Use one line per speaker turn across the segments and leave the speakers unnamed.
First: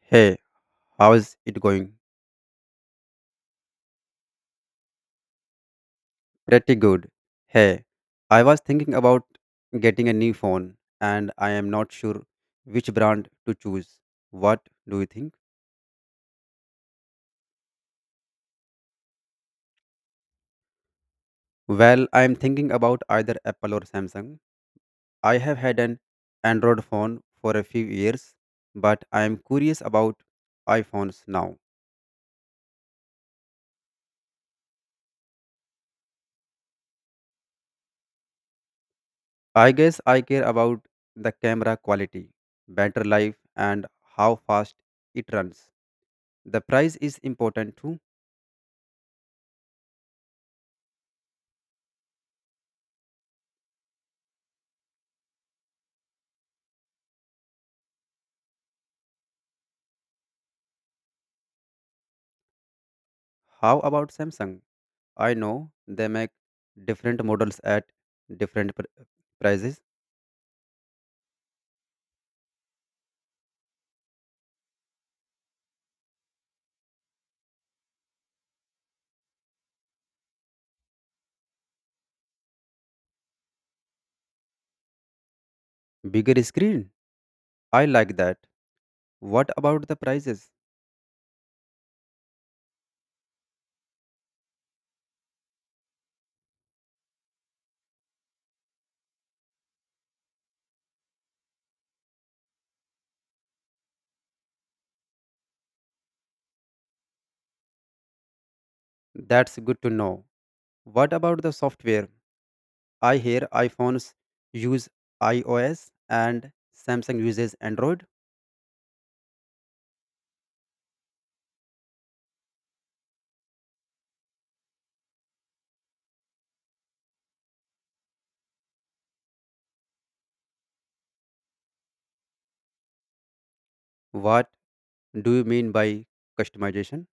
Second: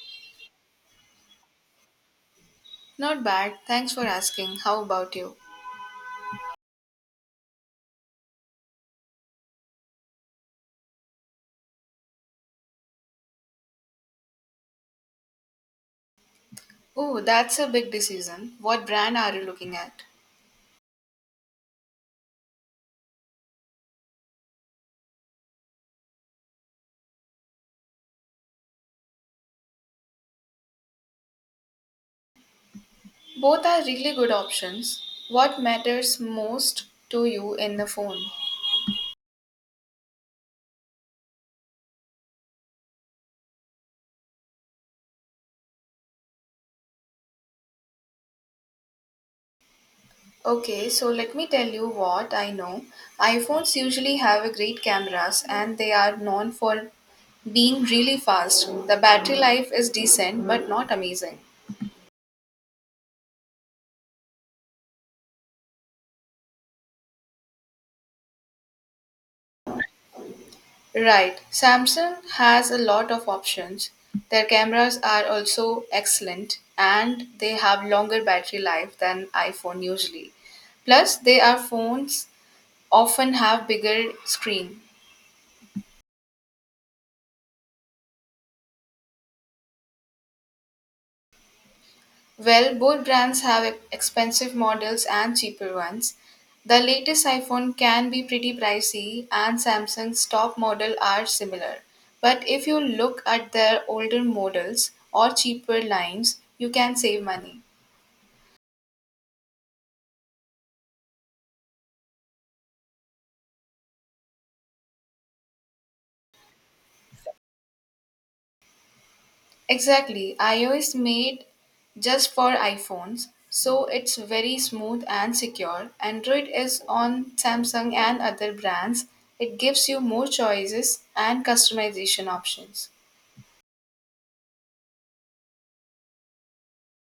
Hey, how's it going?
Not bad. Thanks for asking. How about you?
Pretty good. Hey, I was thinking about getting a new phone and I am not sure which brand to choose. What do you think?
Oh, that's a big decision. What brand are you looking at?
Well, I am thinking about either Apple or Samsung. I have had an Android phone for a few years, but I am curious about iPhones now.
Both are really good options. What matters most to you in the phone?
I guess I care about the camera quality, battery life, and how fast it runs. The price is important too.
Okay, so let me tell you what I know. iPhones usually have a great cameras and they are known for being really fast. The battery life is decent but not amazing.
How about Samsung? I know they make different models at different pr- prices.
Right. Samsung has a lot of options. Their cameras are also excellent and they have longer battery life than iPhone usually. Plus, they are phones often have bigger screen.
Bigger screen. I like that. What about the prices?
Well, both brands have expensive models and cheaper ones. The latest iPhone can be pretty pricey and Samsung's top model are similar. But if you look at their older models or cheaper lines, you can save money.
That's good to know. What about the software? I hear iPhones use iOS and Samsung uses Android.
Exactly. iOS made just for iPhones, so it's very smooth and secure. Android is on Samsung and other brands. It gives you more choices and customization options.
What do you mean by customization?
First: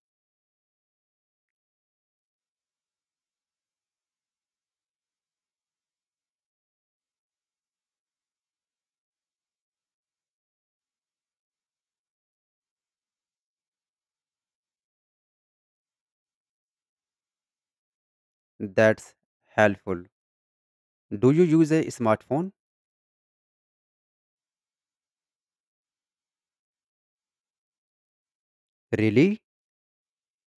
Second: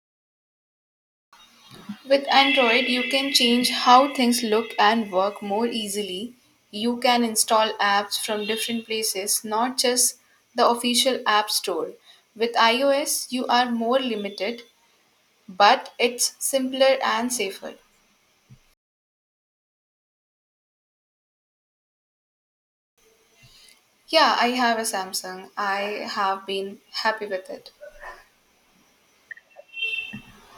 With Android, you can change how things look and work more easily. You can install apps from different places, not just the official app store. With iOS, you are more limited, but it's simpler and safer.
That's helpful. Do you use a smartphone?
Yeah, I have a Samsung. I have been happy with it.
Really?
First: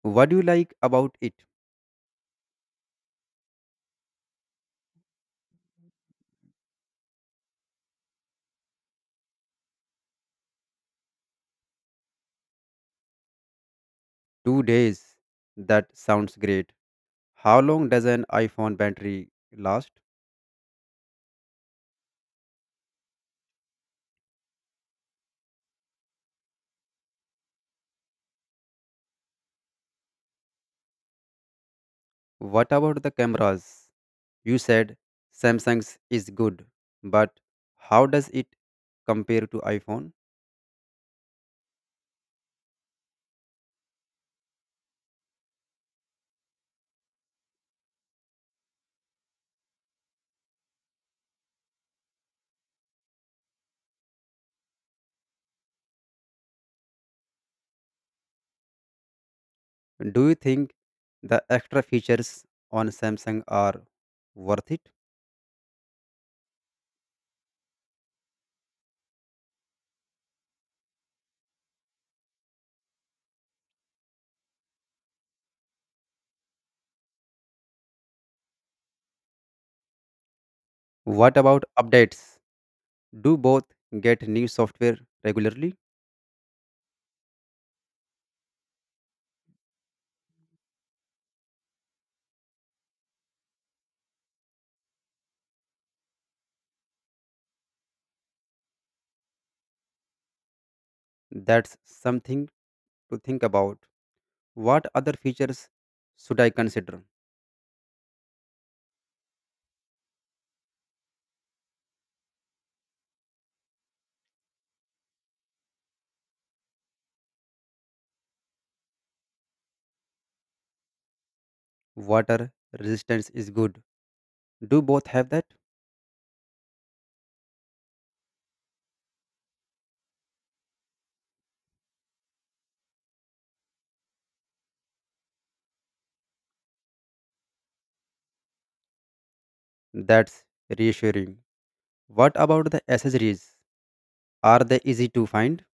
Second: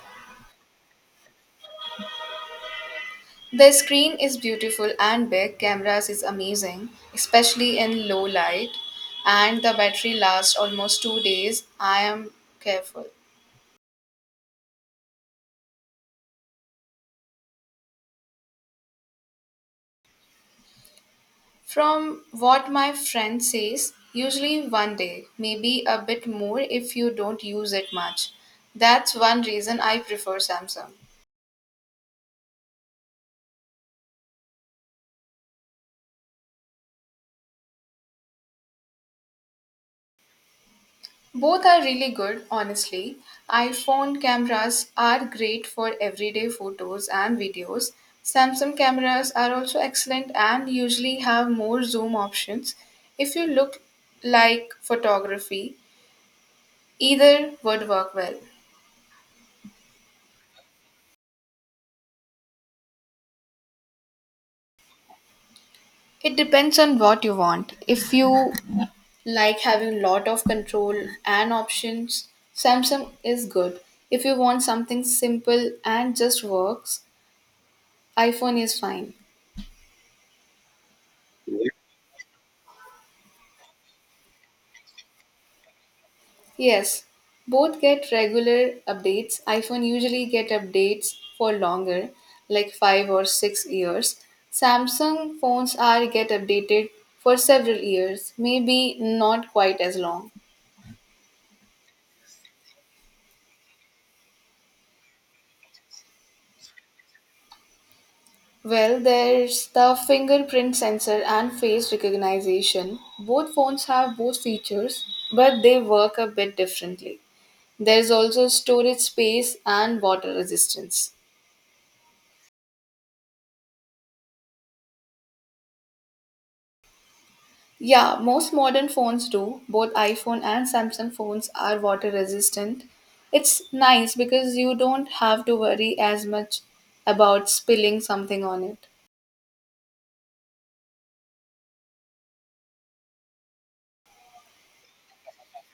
What do you like about it?
The screen is beautiful and big, cameras is amazing, especially in low light, and the battery lasts almost 2 days. I am careful.
2 days. That sounds great. How long does an iPhone battery last?
From what my friend says, usually one day, maybe a bit more if you don't use it much. That's one reason I prefer Samsung.
What about the cameras? You said Samsung's is good, but how does it compare to iPhone?
Both are really good, honestly. iPhone cameras are great for everyday photos and videos. Samsung cameras are also excellent and usually have more zoom options. If you look like photography, either would work well.
Do you think the extra features on Samsung are worth it?
It depends on what you want. If you like having lot of control and options, Samsung is good. If you want something simple and just works, iPhone is fine.
What about updates? Do both get new software regularly?
Yes, both get regular updates. iPhone usually get updates for longer, like 5 or 6 years. Samsung phones are get updated for several years, maybe not quite as long.
That's something to think about. What other features should I consider?
Well, there's the fingerprint sensor and face recognition. Both phones have both features, but they work a bit differently. There's also storage space and water resistance.
Water resistance is good. Do both have that?
Yeah, most modern phones do. Both iPhone and Samsung phones are water resistant. It's nice because you don't have to worry as much about spilling something on it.
That's reassuring. What about the accessories? Are they easy to find?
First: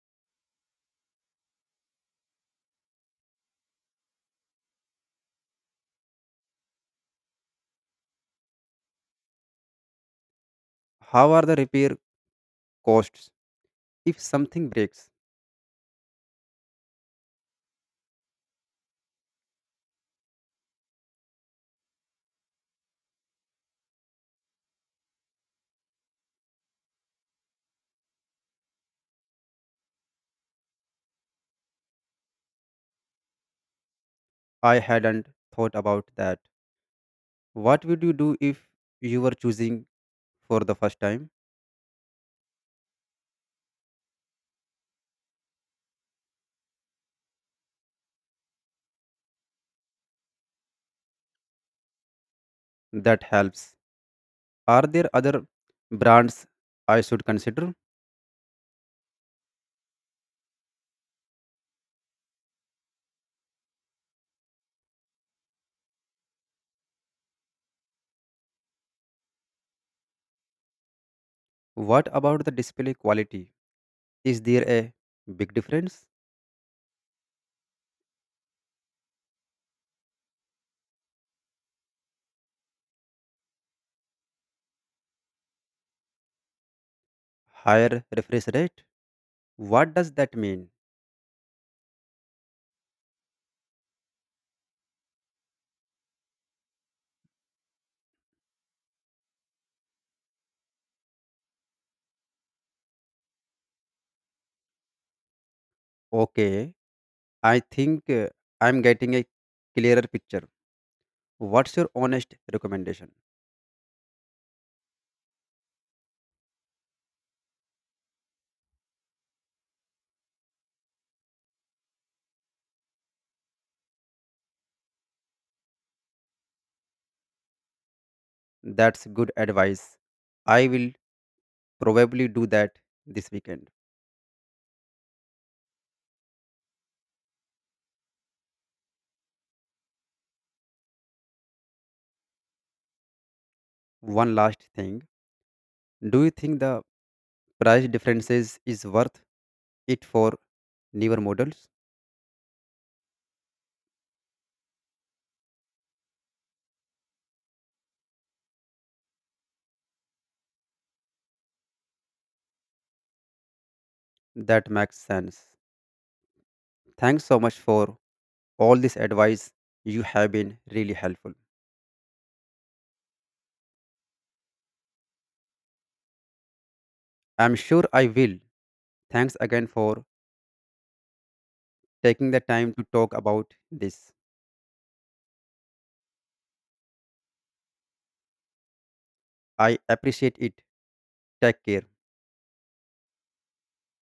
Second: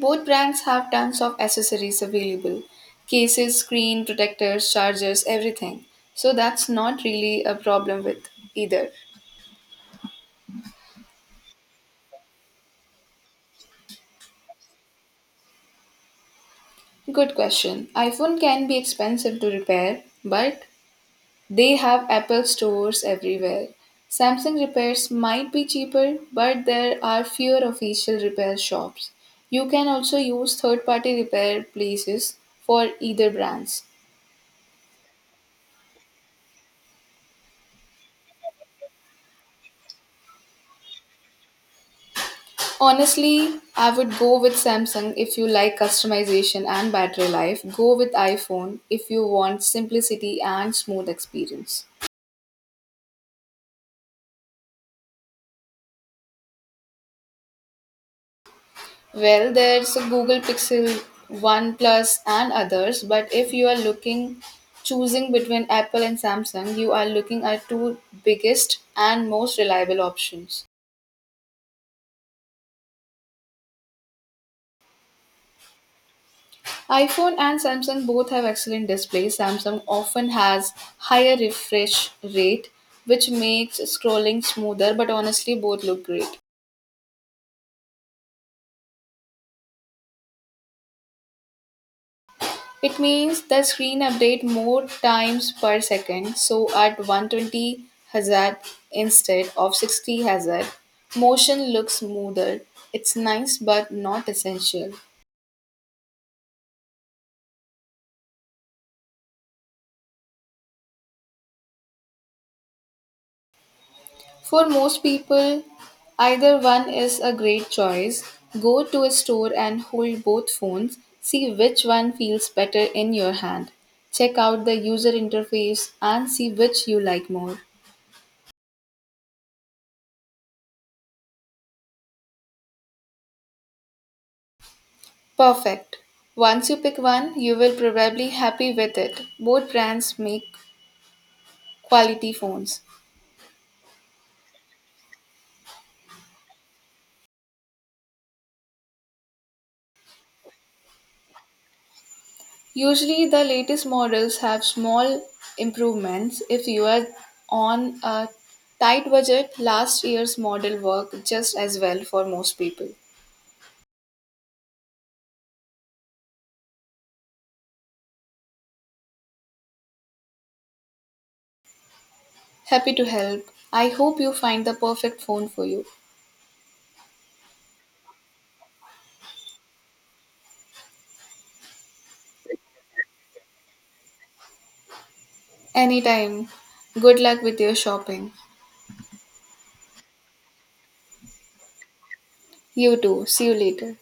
Both brands have tons of accessories available, cases, screen, protectors, chargers, everything. So that's not really a problem with either.
How are the repair costs if something breaks?
Good question. iPhone can be expensive to repair, but they have Apple stores everywhere. Samsung repairs might be cheaper, but there are fewer official repair shops. You can also use third party repair places for either brands.
I hadn't thought about that. What would you do if you were choosing for the first time?
Honestly, I would go with Samsung if you like customization and battery life. Go with iPhone if you want simplicity and smooth experience.
That helps. Are there other brands I should consider?
Well, there's a Google Pixel, OnePlus, and others, but if you are looking choosing between Apple and Samsung, you are looking at two biggest and most reliable options.
What about the display quality? Is there a big difference?
iPhone and Samsung both have excellent displays. Samsung often has higher refresh rate, which makes scrolling smoother, but honestly both look great.
Higher refresh rate? What does that mean?
It means the screen update more times per second, so at 120 Hz instead of 60 Hz, motion looks smoother. It's nice but not essential.
Okay, I think I'm getting a clearer picture. What's your honest recommendation?
For most people, either one is a great choice. Go to a store and hold both phones, see which one feels better in your hand. Check out the user interface and see which you like more.
That's good advice. I will probably do that this weekend.
Perfect. Once you pick one, you will probably happy with it. Both brands make quality phones.
One last thing. Do you think the price differences is worth it for newer models?
Usually the latest models have small improvements. If you are on a tight budget, last year's model work just as well for most people.
That makes sense. Thanks so much for all this advice. You have been really helpful.
Happy to help. I hope you find the perfect phone for you.
I'm sure I will. Thanks again for taking the time to talk about this.
Anytime. Good luck with your shopping.
I appreciate it. Take care.
You too. See you later.